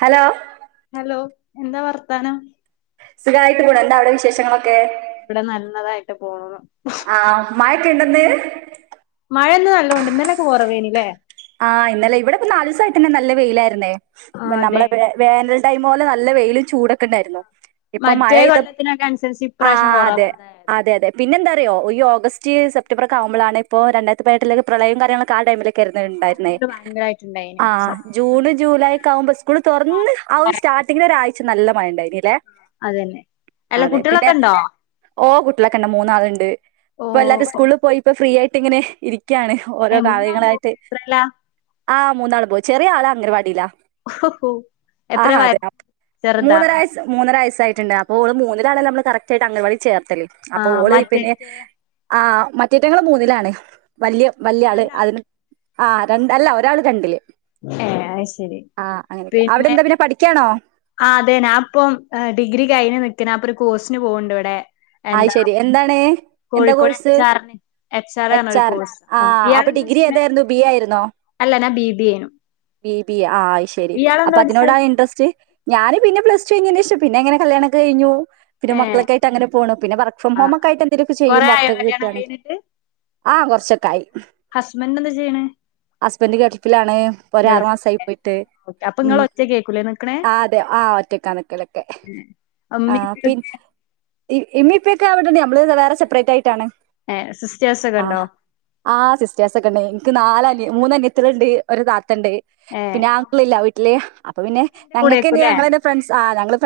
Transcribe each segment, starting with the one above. Hello hello എന്താ വർത്താനം സുഖമായിട്ട് പോൂണ എന്താ അവിടെ വിശേഷങ്ങളൊക്കെ ഇവിടെ നല്ലതായിട്ട് പോണു ആഹ് മഴൊക്കെ ഇണ്ടൊന്ന് മഴയന്ന് നല്ലോണ്ട് ഇന്നലൊക്കെ കുറവേനി ലേ ആഹ് ഇന്നലെ ഇവടെ നാ ലീ സായിട്ടന്നെ നല്ല വെയിലായിരുന്നേ ആ അതെ നമ്മളെ വേനൽ ടൈമോലെ നല്ല വെയിലും ചൂടൊക്കെ ഇണ്ടായിരുന്നു ഇപ്പൊ മറ്റേ മഴയ്ത പ്പ് കൊല്ലത്തിനൊക്കെ അനുസരിച്ച് ഇപ്രാവശ്യം ആഹ് കൊറവ അതെ എന്തായാലും അതെ അതെ പിന്നെന്താ ഹ്യോ ഓഗസ്റ്റ് സെപ്റ്റംബറൊ ക്കെകുമ്പളാണ് ഇപ്പോ രണ്ടാരത്തി പതിനെട്ടിലേക് പ്രളയം കാര്യങ്ങളൊക്കെ ആടൈമിലക്കെ ലെ ആ ഇണ്ടായിര്ന്നെ ടൈമില് ഭയങ്കരായിട്ടുണ്ടായിനു ആഹ് സത്യം ജൂൺ ജൂലൈക്കാവുമ്പോ സ്കൂൾ തൊറ്ന്ന് ആ ഒരു സ്റ്റാർട്ടി്ങ്ങിലൊരു ആഴ്ച്ച ച്ച്നല്ല മഴ ണ്ടായി അതന്നെ അല്ല കുട്ട്യേളൊക്കെ ഇണ്ടോ ഉട്ട്യേളൊക്കെണ്ട് മൂന്നാള് ഇണ്ട് ഇപ്പൊ എല്ലാരും സ്കൂള്ക്ക് പോയിപ്പം ഫ്രീ ആയി ഇങ്ങനെ ഇരി ഒക്കെയാണ് ഓരോ കാര്യങ്ങളായിട്ട് എത്രേല ആഹ് മൂന്നാൾ പോയി ചെറിയ ആളാ അംഗൻവാടില്ലാ ഓഹോ എത്ര വയസ്സ് ചെറുതാണോ ആയിട്ടണ്ട് അപ്പോൾ മൂന്നില് ആകുബോളനാണല്ലോ കറട്ടയിട്ട് അങ്കണവാടിയിൽ ചെർക്ക ആ അപ്പൊ ഓള മറ്റേ പിന്നെ ആഹ് മറ്റേറ്റങ്ങൾ മുന്നിലാണ് വല്യ വല്യ ആള് അതിന് ആഹ് രണ്ട് അല്ല ഒരാള് രണ്ടില് ഏ അത് ശരി ആഹ് അങ്ങനൊക്കെ അവിടെ എന്താ പിന്നെ പഠിക്കാണോ ആ അതെ ഞാ ഇപ്പം ഡിഗ്രി കഴിഞ് നിക്കാണ് ഇപ്പോ ഒരു കോഴ്സിന് പോണ് ഇണ്ട് ഇവിടെ അത് എന്താ ശരി എന്താണ് എന്താ കോഴിക്കോട് കോഴ്സ് എച്ച് ആറി എച്ച് എന്താ കോഴിക്കോട് ഇച് ആർ ഒരു കോഴ്സ് ആ അല്ല ഇയാൾ അപ്പൊ അതാ ഡിഗ്രി ചെയ്യണേ ഏതായിരുന്നു ബി എ അല്ല ഞാൻ ബി ബി എ ചെയ്യണേ ബീബിയ ആഹ് അയ് ശരി അപ്പൊ അതിനോടാണ് ഇൻട്രസ്റ്റ് ഞാന് പിന്നെ പ്ലസ്റ്റു [unintelligible] പിന്നെങ്ങനെ കല്യാണം കഴ്ഞ്ഞു പിന്നെ ഏഹ് മക്കൾക്കായിട്ട് അങ്ങനെ പോ പിന്നെ വർക്ക് ഫ്രം ആഹ് ഹോം ഒക്കെയിട്ട് എന്തെലൊക്കെ ചെയ്യും കൊറേ ആയോ വർക്കൊക്കെ കല്യാണം കിട്ടിയാൽ കഴിഞ്ഞിട്ട് ആഹ് കൊറച്ചൊക്ക ആയി ഹസ്ബൻഡ് എന്താ ചെയ്യണേ ഹസ്ബൻന്റെ ഗൾഫിലാണ് ഒരു ആറുമാസയി ഗൾഫിലല്ലേ പോയിട്ട് ഓക്കെ അപ്പൊ ഇങ്ങള് മ്മ് ഒറ്റക്കേക്കൂലേ നിക്കണേ ആഹ് അതെ ആഹ് ഒറ്റയ്ക്കാണ് നിക്കലൊക്കെ ആ ഉമ്മേം ഉപ്പേം പിന്നെ ഒക്കെ ആ ഇമ്മിപ്പോ ഇക്ക വന്നിട്ട് ഇണ്ട് ആ നമ്മള് വേറെ സപ്രേറ്റ് ആയിട്ടാണ് ഏഹ് സിസ്റ്റേഴ്സ് ഒക്കെ ഇണ്ടോ ആഹ് സിസ്റ്റേഴ്സ് ഒക്കെ ഇണ്ട് ഇൻക്ക് മൂന്ന് അനിയത്തികള്ണ്ട് ഒരു താ ണ്ട് ഏഹ് പിന്നെആങ്ങളില്ല വീട്ടില് അപ്പൊ പിന്നെ അവരൊക്കെ ഇന്റെ ഞങ്ങൾക്ക് കൂടെയേക്കൂല്ലേ ഞങ്ങള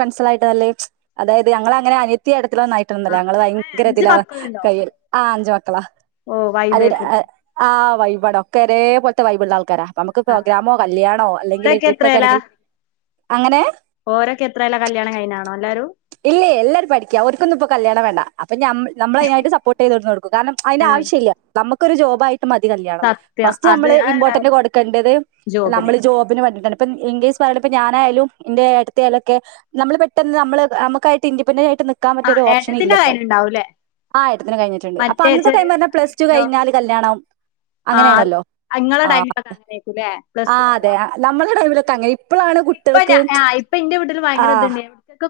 പേർസണൽ ആയിട്ട് [unintelligible] അതായത് ഞങ്ങളങ്ങനെ അ [unintelligible] ന്നായിട്ടന്നല്ലേ ആഹ് ഞങ്ങള് ആഹ് ഏഹ് ഭയങ്കര അഞ്ച് ഇതില മക്കളുണ്ടോ കയ്യിഞ അഞ്ചുമക്കള് അള്ളാ ഓഹ് അതെ വൈബേക്കൂല്ലേ ആഹ് വൈബ് ആട ഓക്കേ ഒരേപോലെത്തേ വൈബ് ഇള്ള ആൾക്കാരാ നമുക്ക് ആഹ് പ്രോഗ്രാമോ കല്യാണോ അല്ലെങ്കിൽ ഓരൊക്കെ ട്രിപ്പ് ഒക്കെ ആണെങ്കിൽ അങ്ങനെ ഓരോക്കെ എത്രേല കല്യാണം കഴിഞ്ഞാണോ എല്ലാരും അവര്ക്കൊന്നും ഇപ്പം കല്യാണം വേണ്ട അ അപ്പെ ഞമ്മ് നമ്മളതിനായിട്ട് സപ്പോർട്ട് ചെയ്തുതോന്നു കൊടുക്കും കാരണം അതിന്റെ ആവശ്യഇല്ല നമ്മക്ക് ക്കൊരു ജോബായ് ത് മതി കല്യാണം സത്യം ഫസ്റ്റ് അത് നമ്മള് അത് ഇമ്പോർട്ടന്റ് കൊടുക്കേണ്ടത് ജോബിന് നമ്മള് ജോബിന് വേണ്ടിട്ടണ് ഇ ഇപ്പം ഇൻകേസ് പറയണിപ്പ ഞാനായാലും ഇന്റെ ഏട്ടത്തിയാലൊക്കെ നമ്മള് പെട്ടെന്ന് നമ്മള് നമുക്കായിട്ട് ഇൻിപെൻന്ററ് ആയിട്ട് നിക്ക് ആഹ് ഏട്ടത്തിന്റെ കാര്യം ഉണ്ടാവൂല്ലേ അതിന് കഴിഞ്ഞിട്ടുണ്ട് അപ്പൊ അന്നത്തെ ടൈം ന്ന് പറഞ്ഞ പ്ലസ് ടു കഴിഞ്ഞാല് കല്യാണം ആഹ് അങ്ങനെയാണല്ലോ ഇങ്ങളെ ടൈമിലൊക്കെ ആഹ് അങ്ങനെയായിരിക്കുംല്ലേ പ്ലസ് ആ ടു അതെ നമ്മളുടെ ടൈമിലൊക്കെ അങ്ങനെ ഇപ്പളാണ് ഇപ്പൊ ഞാ കുട്ടികൾക്ക് ആഹ്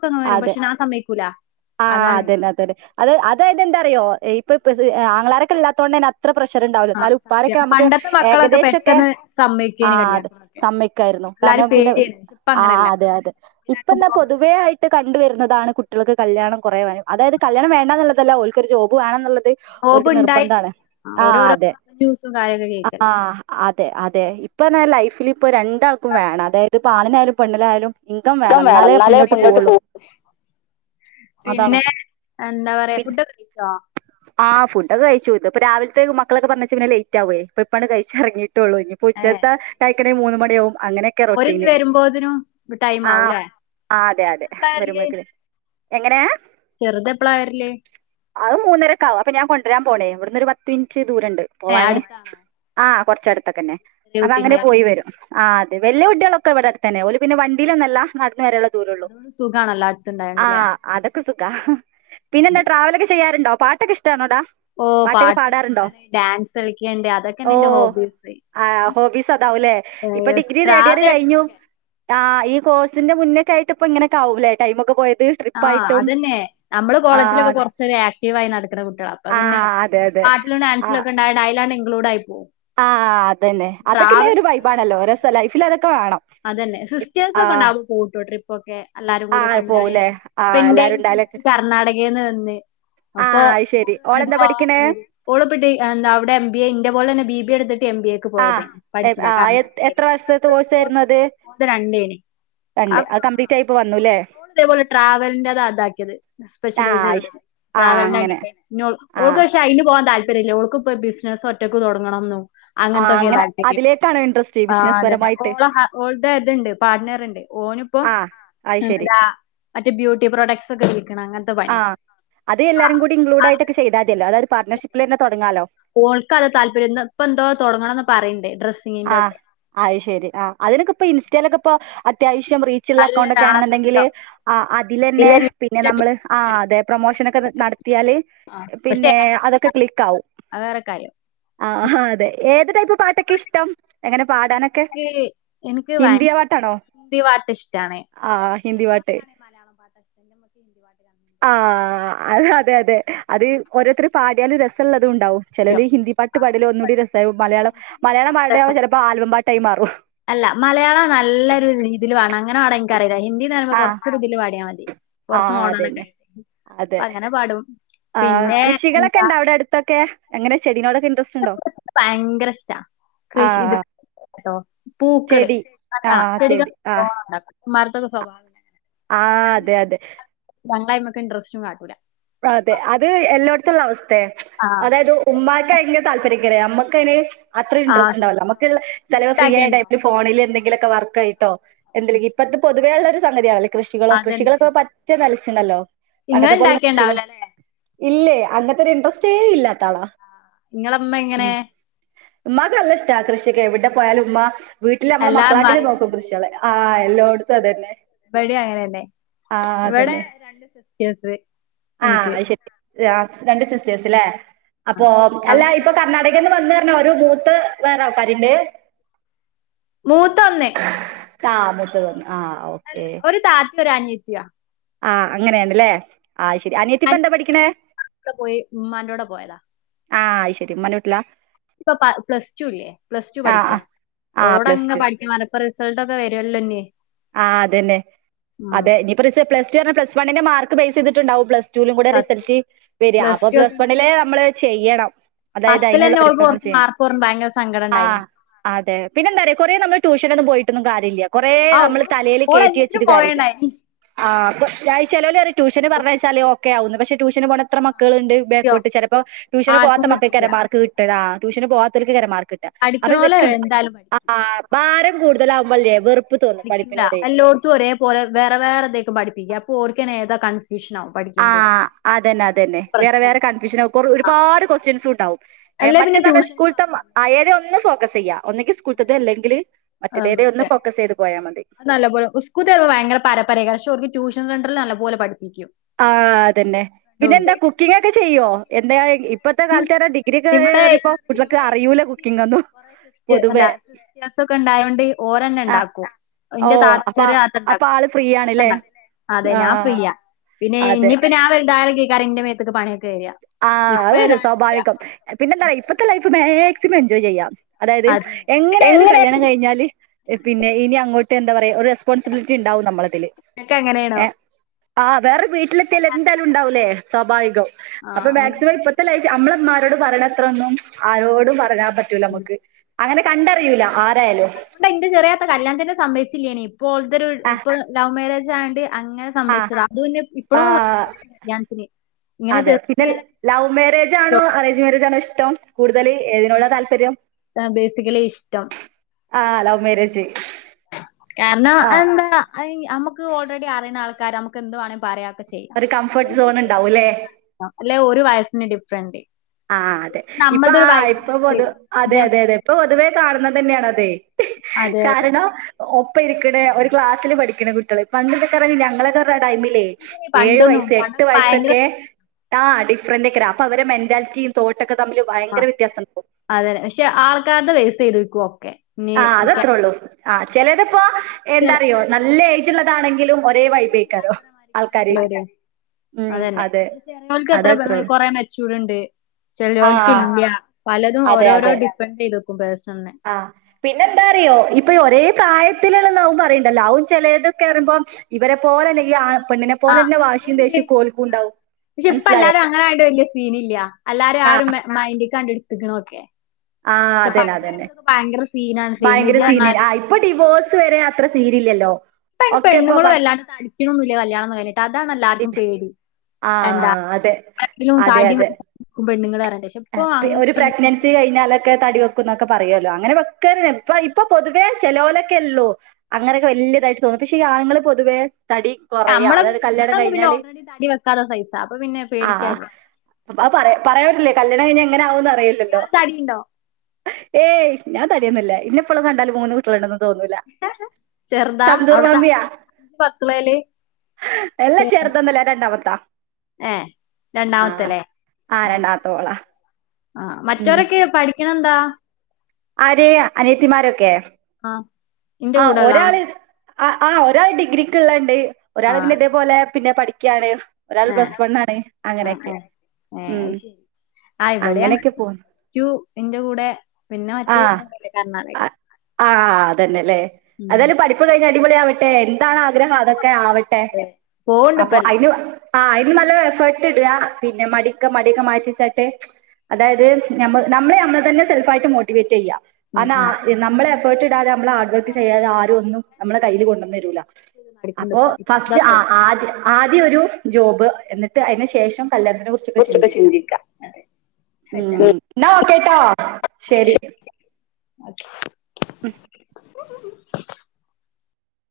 ക്ക് ങ്ങ് വരും പക്ഷെനെ ആ സമയ ഇക്കൂല ആഹ് അതന്നെ അതന്നെ അത് അതായതെന്താറിയോ ഈപ് ഇപ്പ പെസ ആങ്ങളാരക്കില്ലാത്തൊണ്ട് നാ അത്ര പ്രഷർ ഉണ്ടാവില്ല ആഹ് എന്നാലും ഉപ്പാരൊക്കെ സത്യം നമുക്ക് പണ്ടത്തെ മക്കളൊക്കെ ഏകദേശം ഒക്കെ പെട്ടെന്ന് സമ്മയിക്കേനി ആഹ് അതെ കല്യാണത്തിനൊക്കെ സമ്മയ്ക്കാരുന്നു എല്ലാരും കാരണം പിന്നെ പേടിയാണ് പക്ഷെ ഇപ്പ ആഹ് അങ്ങനെയല്ല അതെ അതെ എല്ലാർക്കും ഇപ്പന്നാ പൊതുവേ ആയിട്ട് കണ്ട്വരുന്നതാണ് കുട്ട് ട്ടെളക് കല്യാണം കുറേവേണം അതായത് കല്യാണം വേണ്ടാന്നുള്ളതല്ല ഓല്ക്കൊരു ജോബ് വേണം എന്നുള്ളത് ത് ജോബ് ഒര്ക്ക് ഇണ്ടായിട്ട് നിർബന്ധാണ് ആഹ് ഓരോരോ അതെ ന്യൂസും കാര്യൊക്കെ കേൾക്കല്ലേ ആഹ് അത് തെ അതെ ഇപ്പ എന്നാ ലൈഫില് ഇപ്പോ രണ്ടാൾക്കും വേണം അതായത് പ്പ ആണിനായാലും പെണ്ണിലായാലും ഇങ്കം വേണം എന്നാലേ മുന്നോട്ട് പോകു അതാണ് പിന്നെ എന്താ പിന്നെ പറയാ ഫുഡ് ഒക്ക കഴിച്ചോ ആഹ് ഫുഡൊക്കെഴിച്ചു ഇത് ഇപ്പ രാവിലത്തേ മക്കളെക്കെ പറഞയച്ച പിന്ന ലേറ്റ് ആവ്വേ അപ്പ ഇപ്പാണ് കയ്ച്ച് എറങ്ങി ട്ടുള്ളൂ ഇനിപ്പോ ഉച്ചത്തെ കയ്ക്കണെ മൂന്ന് മണി പ്യോമ ഓരന്ന് വരുമ്പോത്തിനും ടൈം ആഹ് ആവൂല്ലേ ആഹ് അതെ അതെ ചെറുതെപ്ലാളാരില് വരുമ്പോഴേക്കിന് എങ്ങനെ ചെറുത് എപ്ലാ വര്ല് അത് മൂന്നരക്കാവും അപ്പൊ ഞാൻ കൊണ്ടുവരാ പോണേ ഇവിട്ന്ന് ഒരു പത്ത് മിനിറ്റ് റ്റ് ദൂരണ്ട് ഏ പോവാന് അടുത്താണോ ആഹ് കുറ ച്ചടുത്തക്കന്നെ ചെറിയ അതങ്ങനെ കുട്ടീന്റെ പോയി വരും ആഹ് അത് വല്യ കുട്ടികളൊക്കെ ഇവിടടുതന്നെ ഓല് പിന്നെ വണ്ടിലൊന്നല്ല നടന്ന് വരാള്ള അതുകൊണ്ട് സുഖാണല്ലാ അട് ത്തത് ആഹ് അതൊക് ക്ക് സുഖ പിന്നെ എന്താ ട്രാവലൊക്കെ ചെയ്യാറുണ്ടോ പാട്ടെക്കേ ഇഷ് ഷ്ണോടാ ഓ പാട്ടൊക്കെ പാട്ട് പാടാറെണ്ടോ ഇഷ്ടാണ് ഡാൻസ് കളിക്കണ്ട് ഓ അതൊക്കെന്നെ എന്റെ ഹോബീസ് ആ ഹോബീസ് ഉണ്ടാവുല്ലേ ഇപ്പം ഡിഗ്രി തെടിയറ് ട്രാവൽ കയിഞ്ഞു എടുക്കൊക്കെ ആ ഇ കോഴ്സിന്റെ മുന്നേക്കെ ആയിട്ട് ഇപ്പം ഇങ്ങനെക്കെ ആവുല്ലേ ടൈ പോയത് ആ അത് തന്നെ നമ്മള് ആ കോളേജിലൊക്കെ അതെ കൊറച്ച് ആക്റ്റീവായി നടക്ക്ണ കുട്ടിളാ അപ്പം ആ പിന്നെ അതെ അതെ പാട്ടിലും ആ ഡാൻസിലൊക്കെ ഒണ്ടായ അയ്ലാണ് ഇൻ ളുടായിപ്പോം ആ അത് തന്നെ അതൊക്കെയെന്നെ ഒര് വൈബാണാല്ലോ ഒരെസാ ലൈഫില് അതൊക്കെ വേണം അത് തന്നെ സിസ്റ്റേഴ്സ് ആ ഒക്കെ ഒണ്ടാവ് കൂട്ടുണ്ട് ട്രിപ്പ് ഒക്കെ എല്ലാരും ആ കൂടി ഒക്കെ പോവൂലേ ഒണ്ടായല് ആ ഇൻ്റെ എല്ലാരും ഉണ്ടായാലൊക്കെ രസ കർണാടകെന്ന് വന്നെ ആ അപ്പൊ അത് ശരി ഓളെന്താ പഠിക്കണേ [unintelligible] ഓള് ടെ എവടെ എം ബി എ ഇൻ്റെ പോലെ തന്നെ ബി ബി എ എട്ത്ത ആ എ ആ ആ എത്ര വർഷത്തെ കോഴ്സാര്ന്നു അത് ഒത് രണ്ട്നി രണ്ട് ആ അത് കംപ്ലീറ്റ് ആയിപ്പോ വന്നുല്ലേ ഇതെപോലെ ട്രാവലിൻ്റെ അതാക്കിയത് ആ സ്പെഷ്യലൈസ് അത് ചെയ്ത ശരി ആ ട്രാവലിന്റെ അങ്ങനെ അകിട്ട് ആ ഓൾക്ക് പശെ അയിന് പോവാൻ താല് ല്ലാ ഓൾക്ക് ഇപ്പം ബിസ്നസ്സ് ഒറ്റക്ക് തൊടങ്ങണം ആ അങ്ങനെ അതിലേക്കാണ് ഇൻട്രസ്റ്റ് ബിസിനസ് പരമായിട്ട് ഇത് അതോണ്ട് പാർട്നാർ ഒണ്ട് ഓനി ഇപ്പോ ആ അത് ശരി എന്താ മറ്റേ ബ്യൂട്ടി പ്രോഡക്ട്സ് ഒക്കെ വിൽക്കണാ അങ്ങനെ ആ അത് എല്ലാരും കൂടി ഇൻക്ലൂഡ് ആയിട്ടെക്കെ ചെയ്താ അതില്ലോ അതാ പാർണഷപ്പില് തന്നെ തൊടങ്ങാലോ ഓൾക്കാതാ താല്പര്യം ഇന്ന് ഇപ്പം എന്തോ തൊടങ്ങണന്ന് പറ ഇണ്ട് ആ അയ് ശെരി ആ അതിനൊക്കെ ഇപ്പം ഇൻസ്റ്റയിലെക്കെ ഇപ്പോ അത്യാവാശ് റിച്ചയൊള്ളാ നല്ലതാ അക്കൗണ്ടോക്കെ ആ ആണോന്നോണ്ടാങ്കില് സത്യം ആ അതില് തന്നെ പിന്നെ നമ്മള് ആ അതെ പ്രോമോഷാനൊക്കേ അത് നടത്തിയാല് പക്ഷെ പിന്നെ അതൊക്കേ ക്ലിക്ക് ആവും അത് വേറെ കാര്യം ആ ആ അതെ ഏത് ഇപ്പോതെ പാട്ടൊക്കേ ഇഷ് ടം എങ്ങനെ പാടാനൊക്കെ എനിക്ക് എനിക്ക് ഭയ ഹിന്ദിയാ പാട്ടാണോ ഹിന്ദി പാട്ട് ഇഷ്ടാണ് ആ എന്റെ ഹിന്ദി പാട്ട് ഉമ്മാക്കാണെ മലയാളം പാട്ടാ ഇഷ്ടം എന്റെ ഉമ്മക്ക് ഹിന്ദി പാട്ട് കണ്ടു ആ തരാം. അതെ അതെ അത് ഓരോര്ത്താരും പാടിയാലും രെ [unintelligible] ഉണ്ടാവും ചെലല് ഹിന്ദി പാട്ട് പാട്ലോ ഒന്നൂടി രെസായും മലയാളം മലയാളം പാ ട്ടാണോ അല്ല മലയാളം നല്ലൊരു രീതില് വേണം അങ്ങനെ തുടങ്ങിഎനിക്കറിയ ഹിന്ദിന്ന് പറയ്മ്പോ ആഹ് കൊറച്ച് ഇതില് പാടിയാ മതി കൊറച്ച് ആഹ് മോഡേണൊക്കെ അതന്നെ ആയി അതെ അങ്ങനെ പാടും ആഹ് പിന്നെ കൃഷികളൊക്കെ എന്താ ഇണ്ടോ അവിടെ അടുത്തൊക്കെ എങ്ങനെ ചെടിനോടൊക്കെ ഇന്റെരെസ്റ്റ്‌ ഉണ്ടോ ഭയങ്കര്ഷ്ട്ടാ കൃഷിത് ട്ടോ പൂക്കള് ചെടി ആ ആഹ് ചെടികൾ ചെടി ആഹ് [unintelligible] ഉമ്മാരത്തൊക്കെ സ്വർണം ആഹ് അതെ അതെ [unintelligible] ഇന്റെരെസ്റ്റ്‌ കാട്ടൂല അതെ അപ്പൊ അത് എല്ലാടുത്തും ഉള്ള അവസ്ഥയാ ആ അതായത് ഉമ്മാക്ക് ആയിരിക്കും താല്പര്യം ഗരയമ്മക്കയ്ന് അത്ര ആ ഇൻട്രസ്റ്റ് ഉണ്ടാവില്ല സത്യം ഇങ്ങള് നമുക്ക് [unintelligible] ഫ്രീയായ ഇണ്ടാക്കേണ്ടോ ടൈമില് ഫോണില് എന്തെങ്കിലും ക്ക വർക്കയ് ട്ടോ എന്ത ലെങ്കി ഇപ്പത്തെ പൊ [unintelligible] ഉള്ളൊരു സംഗതിയാവുല്ലേ കൃഷികളോ കൃഷികളൊക്കെ പറ്റെ [unintelligible] ച്ച് ല്ലല്ലോ ഇങ്ങള്ണ്ടാക്ക്‌യെ ഇണ്ടാവൂല ല്ലേ ഇല്ലേ അങ്ങൻത്തൊരു ഇൻട്രസ്റ്റേ ഇല്ലാത്താളാ ആ ഇങ്ങളമ്മ ങ്ങനെ ഉമ്മാക്ക് നല്ല ഇഷ്ടാ കൃഷിയൊക്കെ എവിടെ പോയാലും ഉമ്മ വീട്ട്ല് അമ്മളെ എല്ലാ മക്കളാട്ടിലും ഇമ്മാരും നോക്കും കൃഷെളെ ആ എല്ലോട്ത്ത തെന്നെ ഇബടി അങ്ങനെന്നെ ഇവടെ അതന്നെ രണ്ട് സിസ്റ്റേഴ്സ് ആ എനിക്ക് അഅ് ശെരി [unintelligible] രണ്ട്സിസ്റ്റേഴ്സ് ലെ ആ അപ്പോ അല്ല അവര് ഇപ്പൊ ഇതേപോലെ കർണാടകേന്ന് വന്നേർണ ഒരു മൂ ത്ത് വേറാൾക്കാര്ണ്ട് മൂത്തൊന്നെയ് കാ മൂത്തതൊന്ന് അൽ ഒരു താത്തൊരനിയത്ത്യാ ആഹ അങ്ങനെണ്ല്ലേ അയ് ശെരി അനിയത്തിപ്പ എന്താ പഠിക്കണ് അനിയത്തി പോയി ഉമ്മാന്റെ കൂടെ പോയതാ ആ അയ്ശരി ഉമ്മാന്റെ വീട്ട്ലാ ഇപ്പൊ പ പ്ലസ് ടു ല്ലേ പ്ലസ് ടു ആ പഠിക്ക ആ ആ ഓളോടങ പ്ലസ് പഠിക്കാൻ പറ റിസൾട്ടൊക്കെ വെരൊല്ലോഇനി ആഹ് അതന്നെ അതെ ഞ്ഞ് പറ പ്ലസ് ടു പ്ല വണ്ണിന്റെ മാർക്ക് ബേയ്സ യ്തിട്ടുണ്ടാവും പ്ലസ് റ്റു വിലും കൂടെ റിസൽറ്റ് വര അപ്പം ടു ഒക്കെ പ്ലസ് ഇനി വണ്ണിലെ എടുക്കണം. നമ്മൾ ചെയ്യണം അതായത് പത്തിൽ അയ്ന്ള്ള തന്നെ ഓൾക്ക് ഒരുക്കങ്ങൾ കുറച്ച് ചെയ്യണം മാർക്ക് പറഞ്ഞു ഭയങ്കര സങ്കടം ഉണ്ടായിനി ആഹ് അതെ പിന്നെ എന്താ റ്യോ കൊറേ നമ്മൾ ട്യൂഷൻ [unintelligible] ന്ന് പോയിട്ടൊന്നു കാര്യല്ല കൊറേ ആ നമ്മൾ ഓള് ത ലേൽ ഓള് കേറ്റി എല്ലാത്തിനും വെച്ചി്ട്ട് കാര്യല്ല പോയണ്ടായിനി ആ ചെലോലറിം ട്യൂഷന് പറഞ്ഞയച്ചാലൊ ക്കെ ആവും പക്ഷെ ട്യൂഷന് പോണ എത്ര ആ, മക്കൾണ്ട സത്യം ബേക്കോട്ട് ചെലപ്പം ട്യൂഷന് ആർക്കും പോവാത്ത മക്കളേക്കാരം കിട്ടിയില്ല മാർക്ക് കിട്ട്കാ ട്യൂഷന് പോവാത്തോൽക്കേ ക്കാരം മാ കരമാർക്കിട്ട അപ്പൊ പഠിക്കണോലെ ഇവർക്ക് എന്തായാലും പഠിക്കും അഹ് ആഹ് ഭാരം കൂടുതലാവുമ്പല്ലെ അല്ലേ വെറുപ്പ പഠിക്കില്ല എല്ലോട്ത്തും ഒരേ പോലെ വേറെ വേറെ ഇതെക്കും പഠിപ്പിക്ക കോർക്കനേതാ കൺസ് ആഹ് അതന്നെ അതന്നെ അങ്ങനത്തെ വേറെ വേറെ പ്രശ്നണ്ട് കൺഫ്യൂഷനാവും ആ ഒരുപാട് കൊസ്റ്റ്യൻസു ഉണ്ടാവും എ അല്ലേ മറ്റേ പിന്നെ തറ്ഞ്ഞ ട്യൂഷൻ സ്കൂള്ത്തെ ഏതെ ഒന്ന് ക്കസയ്യാം [unintelligible] ആടുത്തെ ഒന്ന് ഫോക്കസെയ്ത് പോയാ മതി അ നല്ല പോലെ ഉസ്കൂത്തെ ഭയങ്കര പരപ്പ രേക്കാര ടൂഷൻ സെന്ററിൽല്ല പോലെ പഠി ആഹ് അതന്നെ പിന്നെ എന്താ കുക്കിം ഗൊക്കെ ചെയ്യോ എന്ത് [unintelligible] യി ഇവിടെയ് കുട്ടികൾക്ക് അറിയൂല ഇമ്മച്ചിം കുക്കിംഗ് ഒന്നും കൊറേ സിസ്റ്റ അല്ല പൊതുവേ സിസ്റ്റേഴസൊക്കെ ഇണ്ടാേയാണ്ട് ഓരന്നെ ആഹ് ഉണ്ടാക്കും ഓ ഇന്റെ അപ്പ താച്ചര്ചെറ്യേ അപ്പൊ ആള് ഫ്രീ ആണ്ല്ലേ ത്താത്തണ്ടാക്കും അതെ ഞാൻ ആഹ് ഫ്രീയ പിന്നെ അതെ ഇഞ്പ്പം ഞാവൽ [unintelligible] ഇന്റ മേത്ത്ക്ക് പണിയൊക്കെ വര ആഹ് അത് വരും സ്വാഭാവികം പിന്നെന്താ വ ഇപ്പത്തെ ലൈഫ് വേഗം മാക്സിമംഎൻജോയ് ചെയ്യാം അതായത് അതന്നെ എങ്ങനൊയാലും കല്യാണം കഴിഞ്ഞാല് പിന്നെ ഇനി അങ്ങോട്ട് എന്താ പറയാ ഒരു റെസ്പോൺസിബിലിറ്റി ഉണ്ടാവും നമ്മളതി ഇങ്ങക്ക് എങ്ങനേണോ ഏ ആഹ് വേറെ വീിലത്തിയാലേ എന്തായാലും ഉണ്ടാവൂലേ സ്വാഭാവികം അപ്പൊ ആഹ് മൂന്ന് മാക്സിമം ഇപ്പത്ത മക്കളാ ലൈഫ് നമ്മളെമ്മാര് ആോട് പറഞ്ഞടത്രൊന്നും ആരോടും പറയാൻ പറ്റൂല നമുക്ക് അങ്ങനെ കണ്ടറിയിൂലആ അതുകൊണ്ട് എൻ്റെചെറിയാ ഇത്തകല്യാണത്തിന് സമ്മതിച്ചില്ലായ്രുന്ന് ഇപ്പോൾത്തെൊരു ഇപ്പൊ ലവ് മാരേജ് സാണ്ട് ആ ആ കല്യാണത്തിന് ഇങ്ങനെ അതെ ജസ്റ്റ് പിന്നെ ലവ് മാരേജ് ആണോ അറേഞ്ച് മാരേജ് ആണോ ഇഷ ത്തം കൂടുതൽ ഏതിനുള്ള താല്പര്യം ഇങ്ങനെ ബേസിക്കലി ഇഷ്ടം ആഹ് ലവ് മേരേജ് കാരണം എന്താ നമുക്ക് ഓൾറെഡി അറുയുന്ന ആൾക്കാ ക്കെ നമക്ക് എന്ത് വേും പറയാം ഒരു കംഫർട്ട് സോൺ ഉണ്ടാവൂല്ലേ അല്ല വയസ്സിന് ഡിഫറെൻസ് ഫ്രണ്ട് ആ അതെ ഇപ്പ ആ ഇപ്പൊ പൊതുവ വരും അതെ അതെ ജെൻസി അതെ ഇപ്പൊ പൊതുവേ കാണുന്നത് തന്നെയാണ് അതെ അതെ കാരണം ഇ ഇരിക്കണേ ഒരു ക്ലാസിൽ പഠിക്കണ കുട്ടികൾ ഇപ്പൊക്കെ ഇറ ഞങ്ങളൊക്കെ മ്മടെ ടൈമിലേ അതെ ഏഴു പണ്ടൊന്നും വയസ് എട്ട് പണ്ടൊക്കെ ഭയങ്കര വയസ്സൊക്കെ ആഹ ഡിഫൻറക്ക അപ്പൊ അവരെ മെന്റാലിറ്റി ോ ആ അതന്നെ പക്ഷെ ആൾക്കാരുടെ പൈസ ചെയ്തു ഓക്കെ ആഹ അത് അത്ത്രേ ഉള്ളൂ ആഹ ചിലതിപ്പോ എന്താറിയോ നല്ല ചുള്ളതാണെങ്കിലും ദ്ാത്ത ഉം അതന്നെ അതെ ഇ ചെോക്ക് എത്ര അതത്രേ ഉള്ളൂ കൊറെ മെച്ചൂടുണ്ട് ആ ചെല്ലിയോൾക്ക് ഇല്ല പലതും ഓരോരോ ഡിപ്പെെഡറ് ചെയ്തുും ബസ് ആഹ പിന്നെ എന്താ അറിയോ ഇപ്പൊ ഒരേ പ്രായത്തി ത്തിലുള്ളും പറയണ്ടല്ലോ അവും ചിലതൊക്കെറുമ്പോ ഇവരെ പോലെയല്ലേ ഈ പെണ്ണിനെ ആ പോലെ തന്നെ വാശിയും അതെ ദേശിയ കോൽക്ക ഉണ്ടാവും പക്ഷെ ഇപ്പ മനസ്സിലായോ എല്ലാരും അങ്ങനായോണ്ട് വല്യ സീനില്ല അല്ലാരും ആരും മൈന്ഡിൽ കണ്ടി എ ഗണോക്കെ ആ അതന്നെ അതന്നെ സീനാണ് ഭയങ്കര സേമേജ് സീന പറഞ്ഞാല് ആ ഇപ്പൊ ഡിവോഴ്സ് വരെ അത്ര സീരില്ലല്ലോ ഇപ്പന് പെണ്ണുൾ വല്ലാണ്ട് തടിക്കണന്നില്ല കല്യാണം എന്ന് പറഞ്ഞിട്ട് അതാല്ലാവർക്കും പേടി എന്താ ആഹ അതെ അതെ അതെ പെണ്ണുങ്ങളറെ ഒരു പ്രഗ്നൻസി കഴിഞ്ഞാൽ ക്കെ തടി വെക്ക എന്നൊക്കെ പറയല്ലോ അങ്ങനെ വെക്ക ഇപ്പൊ പൊതുവേ ചെലൊക്കെല്ലോ അങ്ങനെയൊക്കെ വലിയതായിട്ട് തോന്നി പക്ഷെ ഈ ആണുങ്ങൾ പൊതുവേ തടി കൊറയാ നമ്മളൊക്കെ അതായത് പിന്നെ കല്യാണം ഞാനൊന്നും പിന്നെ കഴിഞ്ഞാല് ഓൾറെഡി തടി വെക്കാത്ത സൈസാ അപ്പൊ പിന്നെ ആ പേടിക്കാനില്ല ആ പറയാ പറയാൻ പറ്റില്ല കല്യാണംഴി ഞ്ഞാൽ ഇങ്ങനെകുന്ന കഴില്ലല്ലോ ഇയാള് തടിണ്ടോ ഏയ് ഞാൻ തടിയുന്നില്ല ഇന്ന എപ്പോളം കണ്ടാലും മൂന്ന് കുട്ടിളുണ്ട ചെറുതാ തോന്നൂലസന്തൂർ അവിടുത്തെ അഞ്ച് മമ്മിയാ മക്കളേല് എല്ലാം ചേർുതന്നില്ലേ രണ്ടാമത്താ ഏ ആ രണ്ടാമത്തല്ലേ ആ രണ്ടാമത്തെ ഓളാ ആ മറ്റവരൊക്കെ പഠിക്കണെന്താ ആര്അനയതിിമാരൊക്കെ ആഹ എന്റെ കൂടെള്ള ആ ആ ഒരാ ഡിഗ്രിക്കള്ളാണ്ട് ഒരാൾ പിന്നെ ഇതേപോലെ പിന്നെ പഠിക്ക ഒക്കെയാണ് ആ ആ ആ ഉം ശരി ഇവിടെ അങ്ങനെയൊക്കെ പോകുന്നു അറ്റു എന്റെ കൂടെ പിന്നെ ആ വ കർണാടകെല് ആ- ആ.. അതന്നെയല്ലേ അതാലും പഠിപ്പുകഴിഞ്ഞ് അടിപൊളിയാവട്ടെ എന്താണ്ആഗ്രഹം അത് ഒക്കെയാവട്ടെ പോവ്ണ്ട് ഇപ്പ അപ്പൊ അതിന് ആ, ഇതു നല്ലഎഫേർട്ട് ഇടുക. പിന്നെ മടിക്ക മടിയൊക്കെ മാറ്റി വച്ചാട്ടെ അതായത് നമ്മ നമ്മളുനമ്മളെ തന്നെ സെൽഫായിട്ട് മോട്ടി മോട്ടിവേറ്റ് ചെയ്ക. ആ.. ഉം നാ. ഉം നമ്മളെ ഫട്ടി [inaudible] െ [unintelligible] മ്മ ഹാർഡ് വർക്ക് ചെയ്യാതെ ആരും ഒന്നും നമ്മെളെ കയ്യി ല് കൊണ്ടന്ന് രൂലാ മടിക്ക്ണ്ട് അപ്പോ ഇപ്പൊ ഇപ്പതാ ഫസ്റ്റ് ആ ആ ആ ദ്യൊ രു ജോബ് എന്നിട്ട് അയ്നു ശേഷം കല്യാണത്തിനെ കുറിച്ചൊക്കെ ചിന്തിക്കാ ഉ സെറ്റാക്കിയത് ന്നാ ഒക്കെ ട്ടോ ശരി ഉം